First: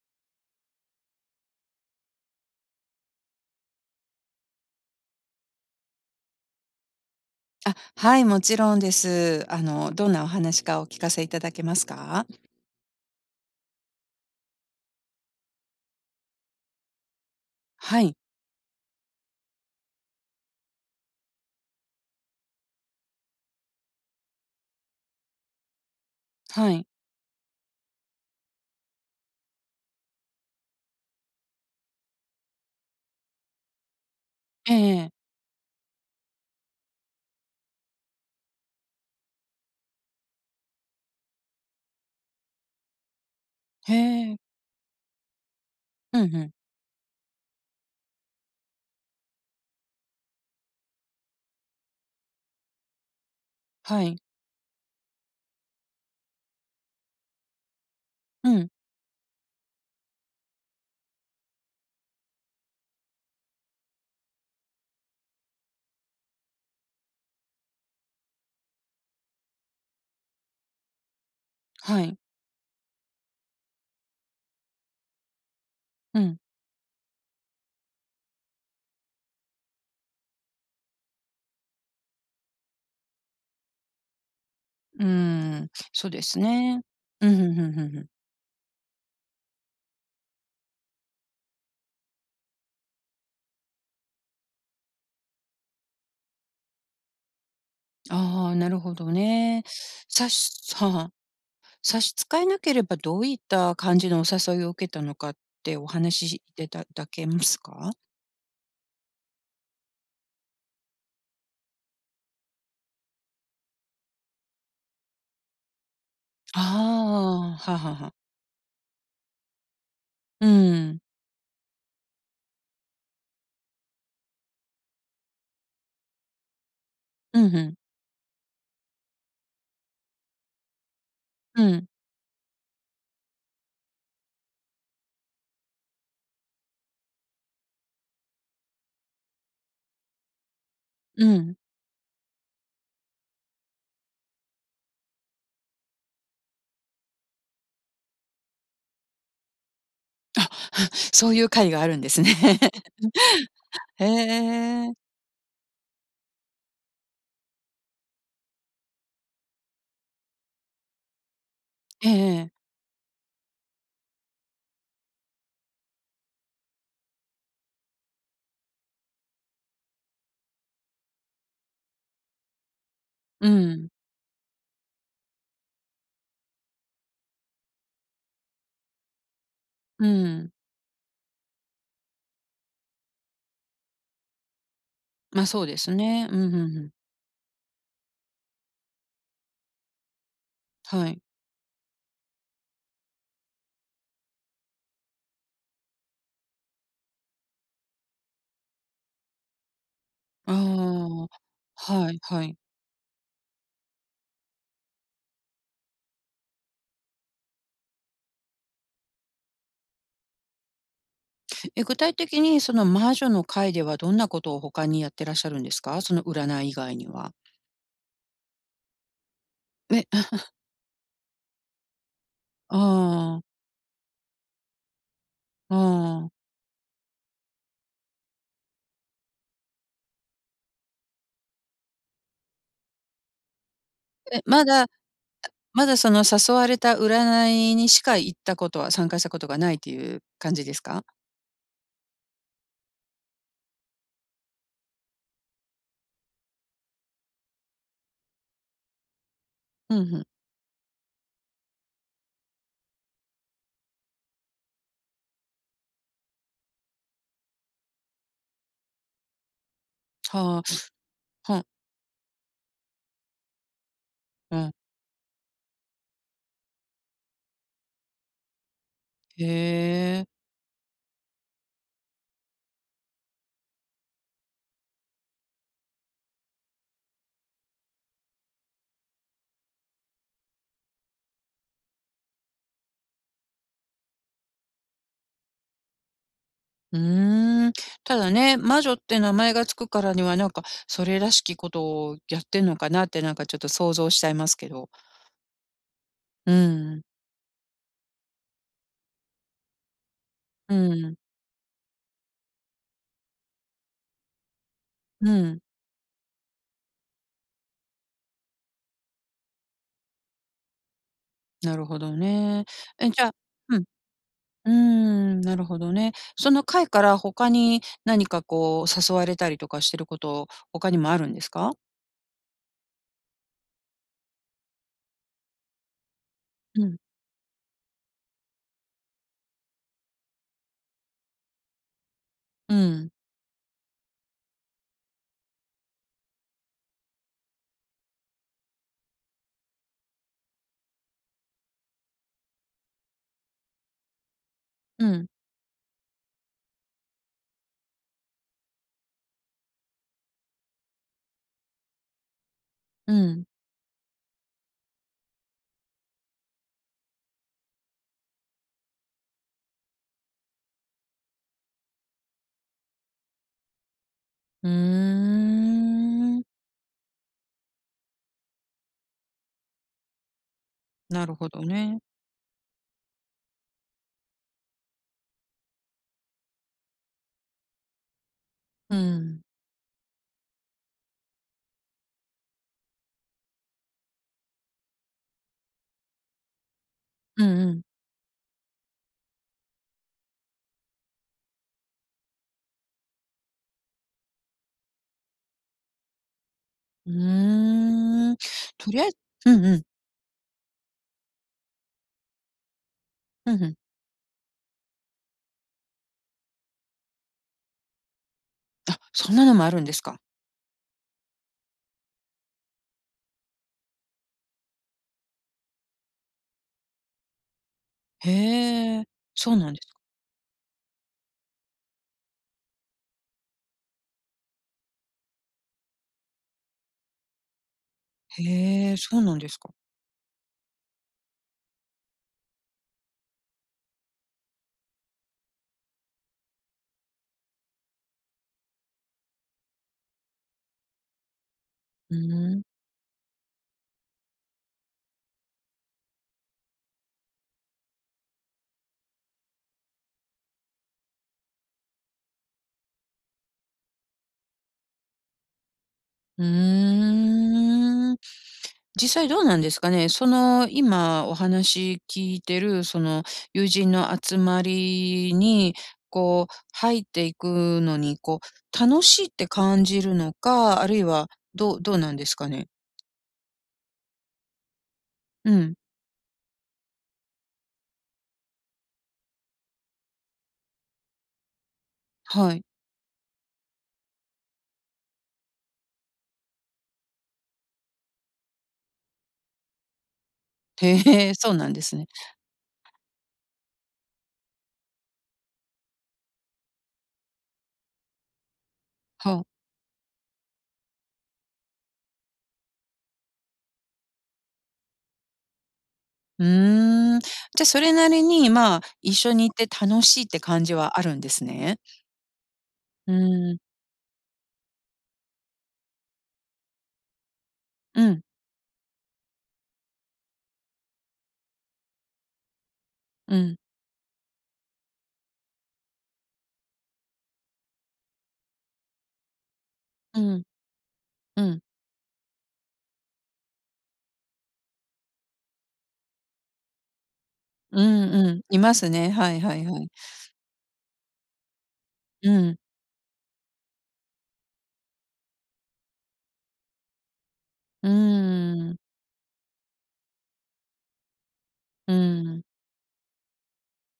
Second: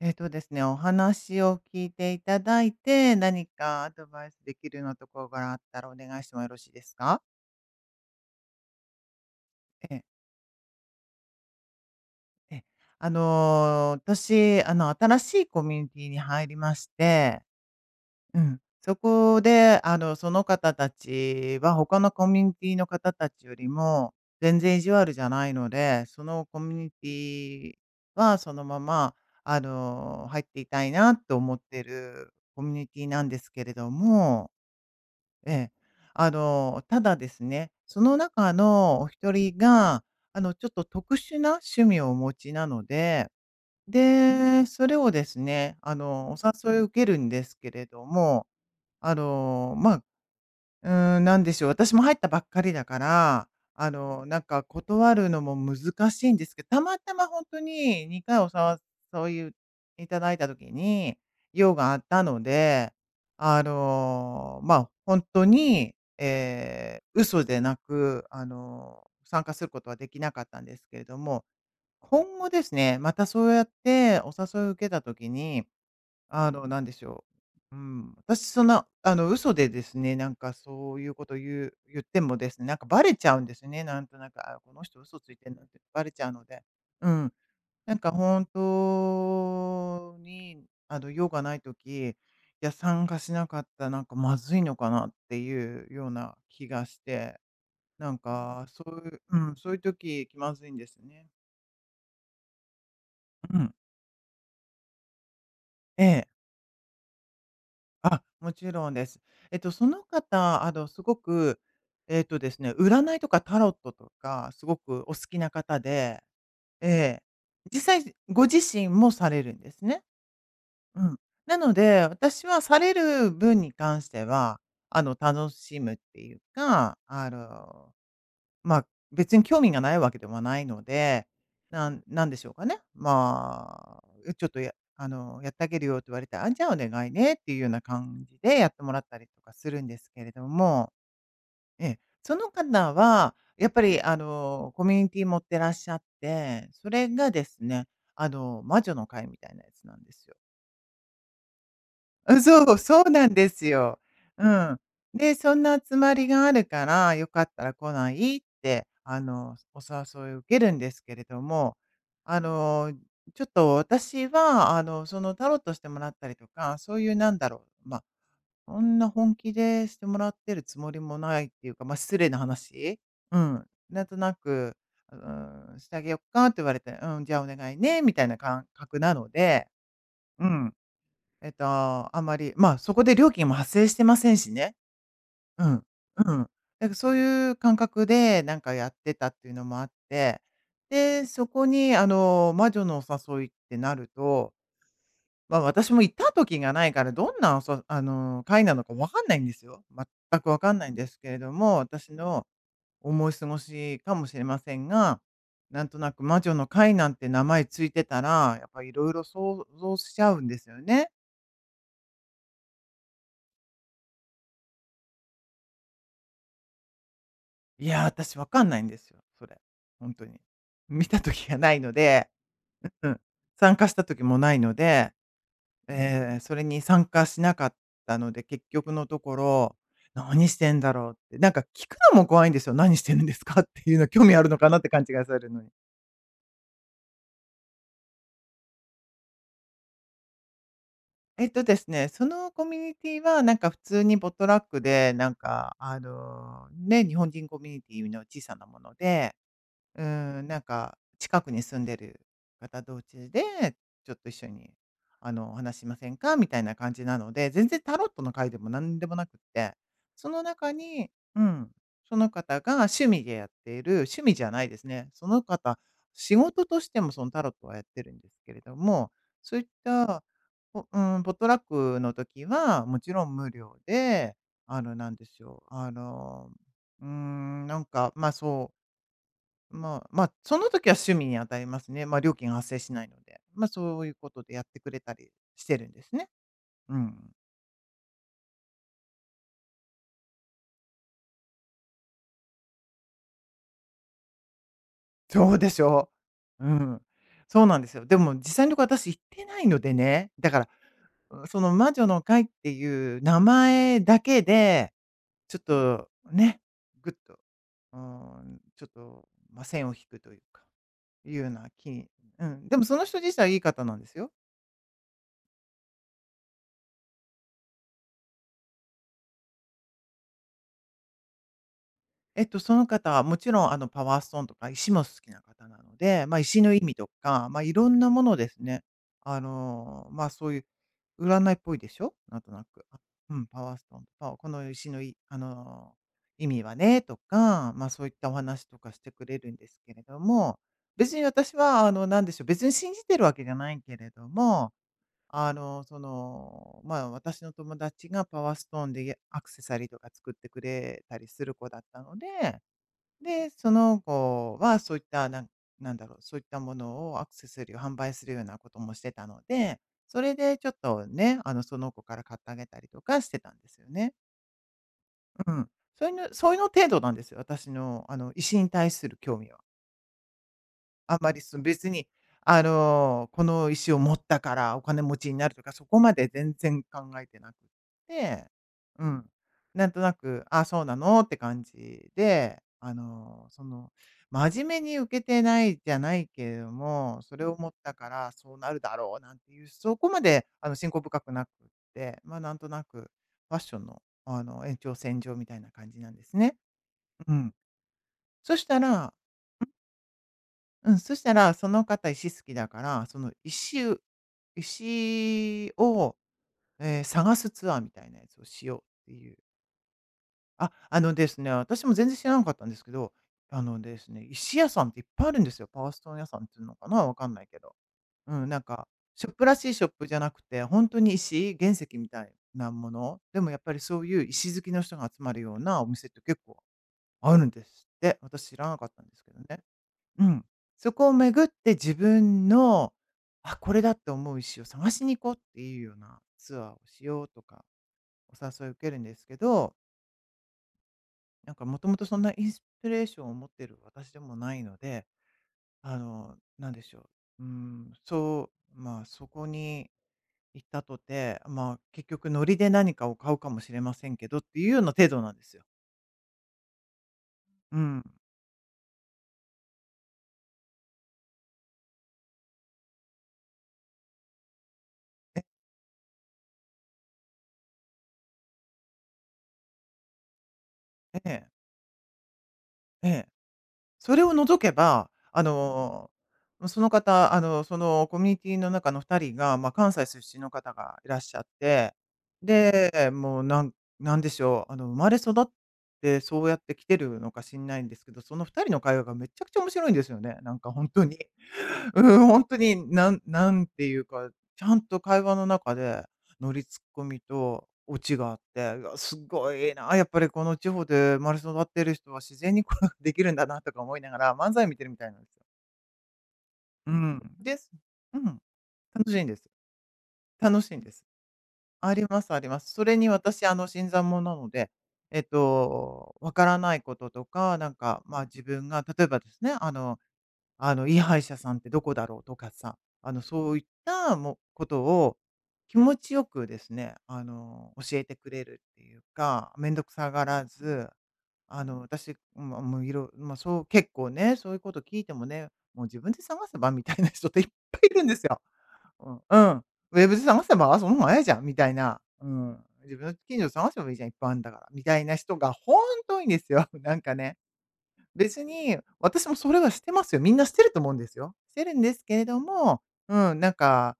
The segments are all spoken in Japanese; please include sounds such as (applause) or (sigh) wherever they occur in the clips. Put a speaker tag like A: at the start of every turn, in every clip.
A: えっとですね、お話を聞いていただいて、何かアドバイスできるようなところがあったらお願いしてもよろしいですか？
B: あ、はい、もちろんです。あの、
A: ええ。
B: どんなお話か、お聞かせいただけますか？
A: ええ。あの、私、あの、新しいコミュニティに入りまして。
B: はい。
A: うん、そこであの、その方たちは他のコミュニティの方たちよりも、全然意地悪じゃないので、そのコ
B: は
A: ミュ
B: い。
A: ニティはそのまま、あの、入っていたいなと思ってるコミュニティなんですけれども。
B: ええええ。
A: ええ。あの、ただですね、その中のお1人が、あの、ちょっと特殊な趣味をお持ちなので、
B: へえ。
A: で、それをですね、あ
B: うん、
A: の、お
B: ふん。
A: 誘い受けるんですけれども、あの、ま、うーん、なんでしょう、私も入ったばっかりだから、あ
B: はい。
A: の、なんか断るのも難しいんですけたまたまほんとに、2回お
B: うん。
A: 誘い頂いた時に、用があったので、あの、ま、ほんとに、ええ、嘘でなく、あの、参加することはできなかったんですけれども、
B: はい。
A: 今後ですね、またそうやってお誘いを受けた時に、
B: うん。
A: あの、なんでしょう、うん、私そんな、あの、嘘でですね、なんかそういうこと言う言ってもですね、なんかバレちゃうんですね、なんとなく、「あ、この人
B: うー
A: 嘘ついてんだ」っ
B: ん。
A: てバ
B: そ
A: レち
B: で
A: ゃう
B: す
A: ので。
B: ね。
A: う
B: う
A: ん、
B: ん、ふんふんふん
A: なん
B: ふん。
A: か本当に、あの、用がない時、いや、参加しなかった、なんかまずいのかなっていうような気がして。な
B: あ
A: ん
B: あ、はあ、
A: か、
B: なる
A: そ
B: ほ
A: うい
B: ど
A: ううん、
B: ね。
A: そういう時、
B: さ
A: 気
B: し
A: まずいんで
B: はあ
A: す
B: はあ。
A: ね。
B: 差し支えなければ、どういっ
A: うん。
B: た感じのお誘いを受けたのかってお
A: ええ。
B: 話しでだだけますか？
A: あ、もちろんです。えっと、その方、あの、すごく、えっとですね、占いとかタロットとかすごくお好きな方で、
B: あ、
A: ええ、
B: はあ。はあはあ
A: 実
B: はあ。
A: 際ご自身もされるんですね。
B: うんうん。
A: うん。なので、私はされる分に関しては、あの、楽しむっていうか、あ
B: うん、ふん。
A: の、ま、別に興味がないわけではないので、
B: うん。
A: なんなんでしょうかね。まあ、う、ちょっと、やあの、「やったげるよ」って言われたら「あん、じゃあお願いね」っていうような感じでやってもらったりとかするんですけれども。
B: うん。
A: ええ。その方はやっぱり、あの、コミュニティ持ってらっしゃって、それがですね、あの、「魔女の会」みたいなやつなんですよ。
B: あ、(exhales) そういう会があるんですね。
A: うん、そう。
B: (chuckles)
A: そうなんですよ。
B: へ
A: うん。
B: え。
A: で、「そんな集まりがあるから、良かったら来ない？」って、あの、お誘い受けるんですけれども、
B: ええ
A: あ
B: ええ。
A: の、ちょっと私は、あの、その、タロットしてもらったりとか、そういうなんだろう、ま、そんな本気でしてもらってるつもりもないっていうか、ま、失礼な話。う
B: う
A: ん、
B: ん。
A: なんとなく、うーん、「してあげよっか？」って言われて、「うん、じゃあお願いね」みたいな感覚なので。
B: う
A: う
B: ん。
A: ん。えっと、あんまり、まあ、そこで料金も発生してませんしね。
B: ま、そ
A: う
B: うで
A: ん。
B: すね。
A: う
B: う
A: ん。
B: ん、ふんふ
A: なん
B: ん。
A: かそういう感覚でなんかやってたっていうのもあって。
B: はい。
A: で、そこに、あの、魔女のお誘いってなると、ま、私も行った時がないから、どんなそあの、会なのか分かんないんですよ。全く
B: あ
A: 分かんないんです
B: あ。
A: けれども、
B: は
A: 私
B: いは
A: の
B: い。
A: 思い過ごしかもしれませんが、なんとなく、「魔女の会」なんて名前ついてたら、やっぱ色々想像しちゃうんですよね。
B: え、具体的にその魔女の会では、どんなことを他にやってらっしゃるんですか？その占い以外には。
A: いや、私わかんないんですよ、それ。
B: え、
A: ほんとに。
B: (chuckles)
A: 見た時がないので。
B: あ
A: ううん。
B: あああ。
A: 参加した時もないので。
B: ああ
A: ええ
B: ああ。
A: ええ、それに参加しなかったので、結局のところ、何してんだろうって、なんか聞くのも怖いんですよ、何してるんですかっていうの、興味
B: え、
A: あるの
B: ま
A: かなっ
B: だ、
A: て勘違いされるのに。
B: まだその誘われた占いにしか行ったことは参加したことがないという感じですか？
A: えっとですね、そのコミュニティはなんか普通にポットラックで、なんか、あの、ね、日本人コミュニティの小さなもので。
B: ふ
A: う
B: んふん。
A: ーん、なんか、近くに住んでる方同士で、「ちょっと一緒に、あのお話しませんか？」みたいな感じなので、全然タロットの会でも何でもなくって。その
B: はあ、
A: 中に、う
B: ふん。
A: ん、その方が趣味でやっている趣味じゃ
B: う
A: ない
B: ん。
A: ですね、その方、仕事としてもそのタロットはやってるんですけれども。そういっ
B: へ
A: た、
B: え。
A: ポうーん、ポットラックの時はもちろん無料で、あの、なんでしょう、あの、うーんなんか、まあ、そうまあ、ま、その時は趣味に当たりますね。まあ、料金発生しないので。まあ、そういうことでやってくれたりしてるんですね。うん。
B: うん。ただね、魔女って名前が付くからにはなんか、それらしきことをやってんのかなって、なんかちょっと想像しちゃいますけど。
A: そうでしょ
B: うん
A: う。う
B: うん。
A: ん。そうなんですよ。でも実際のとこ、私行ってないのでね、だから、
B: うん。
A: うその魔女の会っていう名前だけで、
B: う
A: ちょ
B: ん。
A: っとね、ぐっと、うーん、ちょっと、ま、線を引くというかいうような
B: なる
A: 気
B: ほ
A: に、
B: ど
A: う
B: ね。
A: ん。でもその
B: え、じ
A: 人
B: ゃ
A: 自体いい
B: うん。
A: 方なんですよ。
B: うーん、なるほどね。その会から他に、何かこう、誘われたりとかしてること、他にもあるんですか？
A: えっと、その方はもちろん、あの、パワーストーンとか石も好きな方なので、ま、石の意
B: う
A: 味
B: ん。
A: とか、ま、いろんなものをですね、あの、ま、そういう占いっぽいでしょ？なんとな
B: う
A: く。
B: ーん。
A: うん、パワーストーンと、この石のいあの、意味はねとか、ま、そういったお話とかしてくれるんですけれども、別に私は、あのなんでしょう、別に信じているわけじゃないけれども、
B: うん。
A: あの、その、ま、私の友達がパワーストーンでやアクセサリーとか作ってくれたりする子だったので、
B: うん。
A: で、その子はそういった、なんなんだろう、そういったものをアクセサリーを販売するようなこともしてたので、それでちょっとね、あの、その子から買ってあげたりとかしてたんですよね。
B: うー
A: ううん、そういうの
B: ん。
A: そういうの程度なんですよ、私の、あの、石に対する興味は。あ
B: な
A: ま
B: る
A: り、
B: ほ
A: その、
B: ど
A: 別
B: ね。
A: に、あの、この石を持ったからお金持ちになるとか、そこまで全然考えてなくって、
B: う
A: うん。
B: ん。
A: なんとなく、ああ、そうなのって感じで、あの、その、真面目に受けてないじゃないけれども、そ
B: う
A: れを
B: ん
A: 持っ
B: うん。
A: たからそうなるだろうなんていう、そこまであの、信仰深くなくって、ま、なんとなく、ファッションの、あの、延長線上みたいな感じなんですね。
B: う
A: ううん。
B: ーん。
A: そした
B: とり
A: ら、
B: あえ
A: ん
B: うんうん。
A: うん、そしたら、その方石好きだから、その、
B: ふんふん。
A: 石う石を、ええ、探すツアーみたいなやつをしよ
B: あ、
A: うってい
B: そ
A: う。
B: んなのもあるんですか。
A: あ、あのですね、私も全然知らなかったんですけど、あのですね、石屋さんっていっぱいあるんですよ。パワーストーン屋さんつうのかな、わかんないけど。うん、なんか
B: へえ、
A: ショップ
B: そ
A: ら
B: う
A: し
B: な
A: い
B: んで
A: ショ
B: す
A: ッ
B: か。
A: プじゃなくて、ほんとに石、原石みたいなもの、でもやっぱりそういう石好きの人が集まるようなお店って、結構あるんですって。私知らなかっ
B: へえ、
A: たんで
B: そ
A: す
B: う
A: け
B: な
A: ど
B: んです
A: ね。
B: か。
A: うん。そこを巡って自分の、「あ、これだ」って思う石を探しに行こうっていうようなツアーをしようとか、お誘い受けるんですけどなんかもともと、
B: う
A: そんなインス
B: ん。
A: ピレーションを持ってる私でもないので、あの、なんでしょう、うーん、そう、まあ、そこに行ったとて、まあ、結局ノリで何かを買うかもしれませんけどっていうような程度なんですよ。
B: う
A: うん。
B: ーん、実際どうなんですかね。その、今お話聞いてるその、友人の集まり
A: え。
B: にこう入っていくのに、こう、楽しいって感じるのか、あるい
A: え
B: は
A: ええ。
B: どどうなんですかね？
A: ええ。それを除けば、あ
B: うん。
A: の、ま、その方、あの、そのコミュニティの中の2人が、ま、関西出身の方がいらっしゃって。
B: はい。
A: で、もうなんなんでしょう、あの、生まれ育ってそうやってきてるのか知んないんですけど、その2人の会話がめっちゃくちゃ面白いんですよね。なんかほんとに。
B: へえ、そうなんです
A: う
B: ね。
A: んうん、ほんとに、なんなんていうか、ちゃんと会話の中で、ノリツッコミとオチがあって、「わ、す
B: はあ。
A: ごいな、やっぱりこの地方で生まれ育ってる人は自然にこうできるんだな」とか思いながら、漫才見てるみたいなん...
B: う
A: う
B: ーん。
A: ん。で
B: じゃ、
A: す。
B: それな
A: う
B: り
A: ん。
B: に、まあ、
A: 楽
B: 一
A: しいん
B: 緒
A: です。
B: にいて楽しいって
A: 楽
B: 感
A: し
B: じ
A: いんで
B: はあ
A: す。
B: るんですね。
A: ありますあります。それに
B: うん
A: 私、
B: う
A: あ
B: ん。
A: の、新参者なので、えっと分からないこととか、なん
B: う
A: か、ま
B: ん。
A: あ、自分が、例えばですね、あのあの、いい歯医者さんってどこだろうとかさ、あの、
B: う
A: そ
B: ん。
A: ういった、もう、ことを、気持ちよくですね、あの、教えてくれるっていうか、めんどくさ
B: う
A: が
B: ん。
A: らず、
B: うん。
A: あの、私、ん、ま、もう、いろま、そう、結構ね、そういうこと聞いてもね、「もう、自分で探せば」みたいな人って、いっぱ
B: う
A: いいるん
B: ん
A: です
B: うん、
A: よ。
B: いますね。
A: うん、
B: は
A: う
B: い
A: ん、
B: はいはい。
A: 「ウェブで探せば、その方が早いじゃん」みたいな。う
B: うん。
A: ん。「自分の近所で探せばいいじゃん、いっぱいあんだから」、みたいな人がほんと多いんですよ。なんかね。
B: うー
A: 別
B: ん、う
A: に、
B: ん。
A: 私もそれはしてますよ。みんなしてると思うんですよ。してるん
B: う
A: ですけれど
B: ん。
A: も、うん、なんか、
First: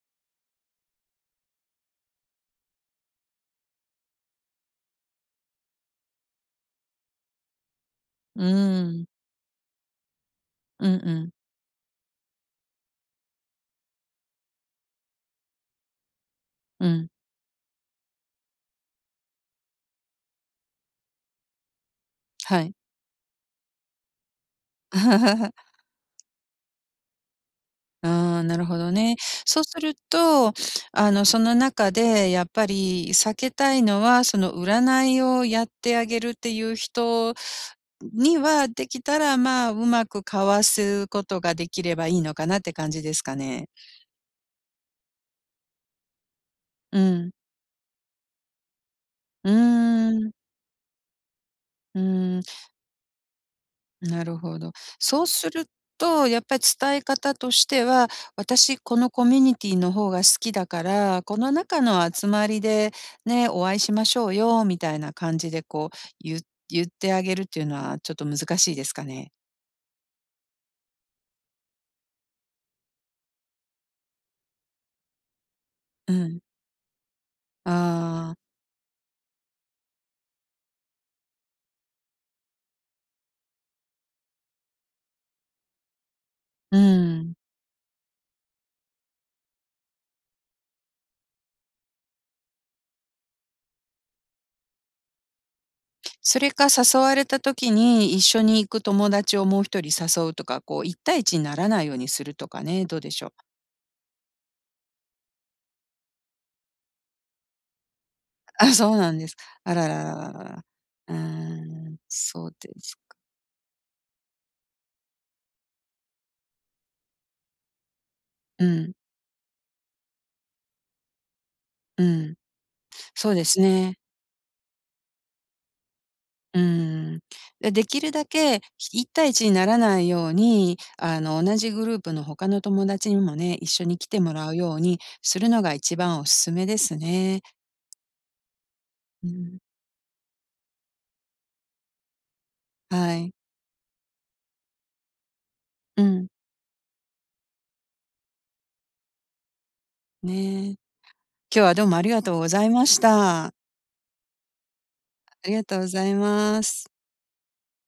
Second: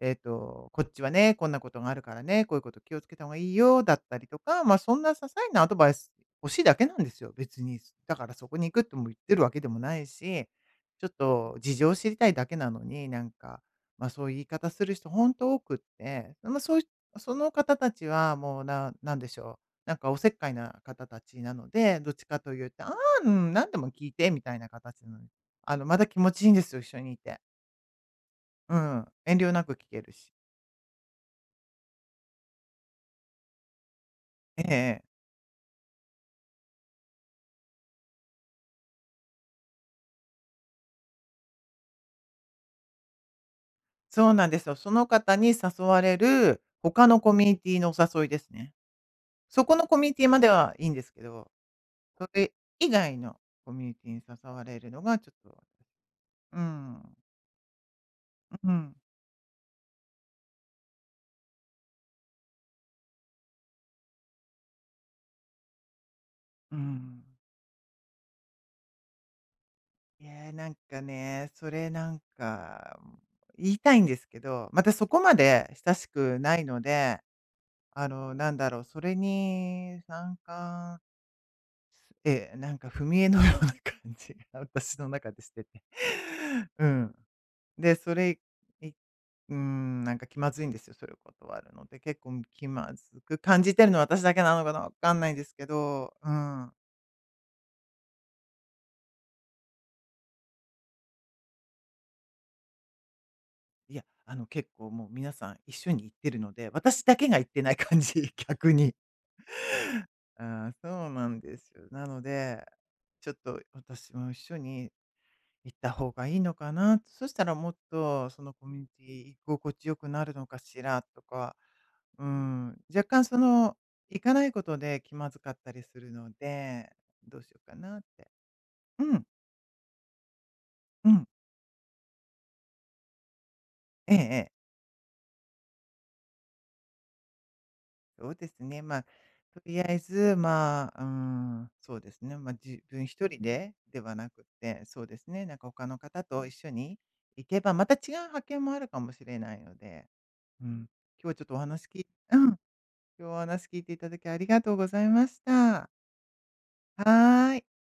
A: えっと、「こっちはね、こんなことがあるからね、こういうこと気を付けた方がいいよ」、だったりとか、ま、そんな些細なアドバイス欲しいだけなんですよ、別に。だから
B: うん、
A: そこに行く
B: う
A: とも
B: ん。
A: 言ってるわけでもないし、
B: うん
A: ちょっ
B: うん。
A: と事情知りたいだけなのに、なんか、ま、そういう言い方する人ほんと多くって。ま、そういう
B: うん。
A: その方達は、もうななんでしょう、なんかお節介な方達なので、どっちかと
B: は
A: いう
B: い。
A: と、「ああ、うん、何でも聞いて」みたいなかたちなの。あ
B: (laughs)
A: の、まだ気持ちいいんですよ、一緒にいて。
B: ああ、なるほ
A: う
B: ど
A: ん、
B: ね。
A: 遠慮
B: そう
A: なく
B: す
A: 聞
B: る
A: けるし。
B: と、あのその中でやっぱり避けたいのは、その
A: ええええ。
B: 占いをやってあげるっていう人にはできたらまあ、うまく躱すことができればいいのかなって感じですかね。
A: そうなんですよ。その方に誘われる
B: う
A: 他の
B: ん。
A: コミュニティのお誘いですね。
B: う
A: そこのコミ
B: ー
A: ュニティ
B: ん。
A: まではいいんですけど、
B: う
A: そ
B: ーん。
A: れ以外のコミュニティに
B: なる
A: 誘
B: ほ
A: わ
B: ど。
A: れるのが
B: そう
A: ちょっ
B: す
A: と...
B: ると、やっ
A: う
B: ぱ
A: ー
B: 伝え
A: ん。
B: 方としては、
A: う
B: 私
A: ん。
B: このコミュニティの方が好きだから、この中の集まりで、ね、お会いしましょうよみたいな感じでこう、ゆ
A: う
B: 言って
A: ん。
B: あげるっていうのはちょっと難しいですかね。
A: いや、なんかね、それなんか言いたいんですけど、まだそこまで親し
B: うん。
A: くないので、あ
B: あ
A: の
B: あ。
A: なんだろう、それに参加ええ、なんか踏み絵のような感じが私の中でしてて。
B: う
A: うん。
B: ーん。
A: で、それいうーん、なんか気まずいんですよ、そういうことはあるので、結構気まずく感じてるのは私だけなのかな、わかんないですけど、う
B: それか
A: ん。
B: 誘われた時に、一緒に行く友達をもう1人誘うとか、こう1対1にならないようにするとかね、どうでしょう。
A: いや、あの結構もう皆さん一緒に行ってるので、私だけが行ってない感じ、逆
B: あ、そ
A: に。
B: うなんです、あらららららら、
A: ああ、そう
B: うー
A: なんですよ。
B: ん、
A: なの
B: そう
A: で、
B: ですか。
A: ちょっと私も一緒に行った方がいいのかな、そしたらもっとその
B: う
A: コミュニ
B: ん。
A: ティ居心地良くなるのかしらとか、
B: う
A: うー
B: ん、
A: ん、若干
B: そう
A: そ
B: です
A: の
B: ね。
A: 行かないことで気まずかったりするの
B: う
A: で、
B: ーん。
A: どうしようか
B: で
A: な
B: き
A: っ
B: るだ
A: て
B: けいっ
A: うん。
B: たいいちにならないように、
A: う
B: あ
A: ん。
B: の同じグループの他の友達にもね、一緒に来
A: ええ
B: てもら
A: ええ。
B: うようにするのが一番おすすめですね。
A: そうですね。まあ
B: うん。
A: とりあえずまあ、うーん、そうですね、ま、自分
B: は
A: 一
B: い。
A: 人でではなくて、そうですね、なんか他の
B: う
A: 方
B: ん。
A: と一緒に行けばまた違う発見もあるかもしれないのでうん、
B: ね、今
A: 今日はちょっとお
B: 日はど
A: 話
B: うもあ
A: き
B: りが
A: う
B: とう
A: ん、
B: ご
A: 今
B: ざいまし
A: 日お
B: た。
A: 話聞いていただきありがとうございまし
B: ありがとうご
A: た。
B: ざいます。
A: はい。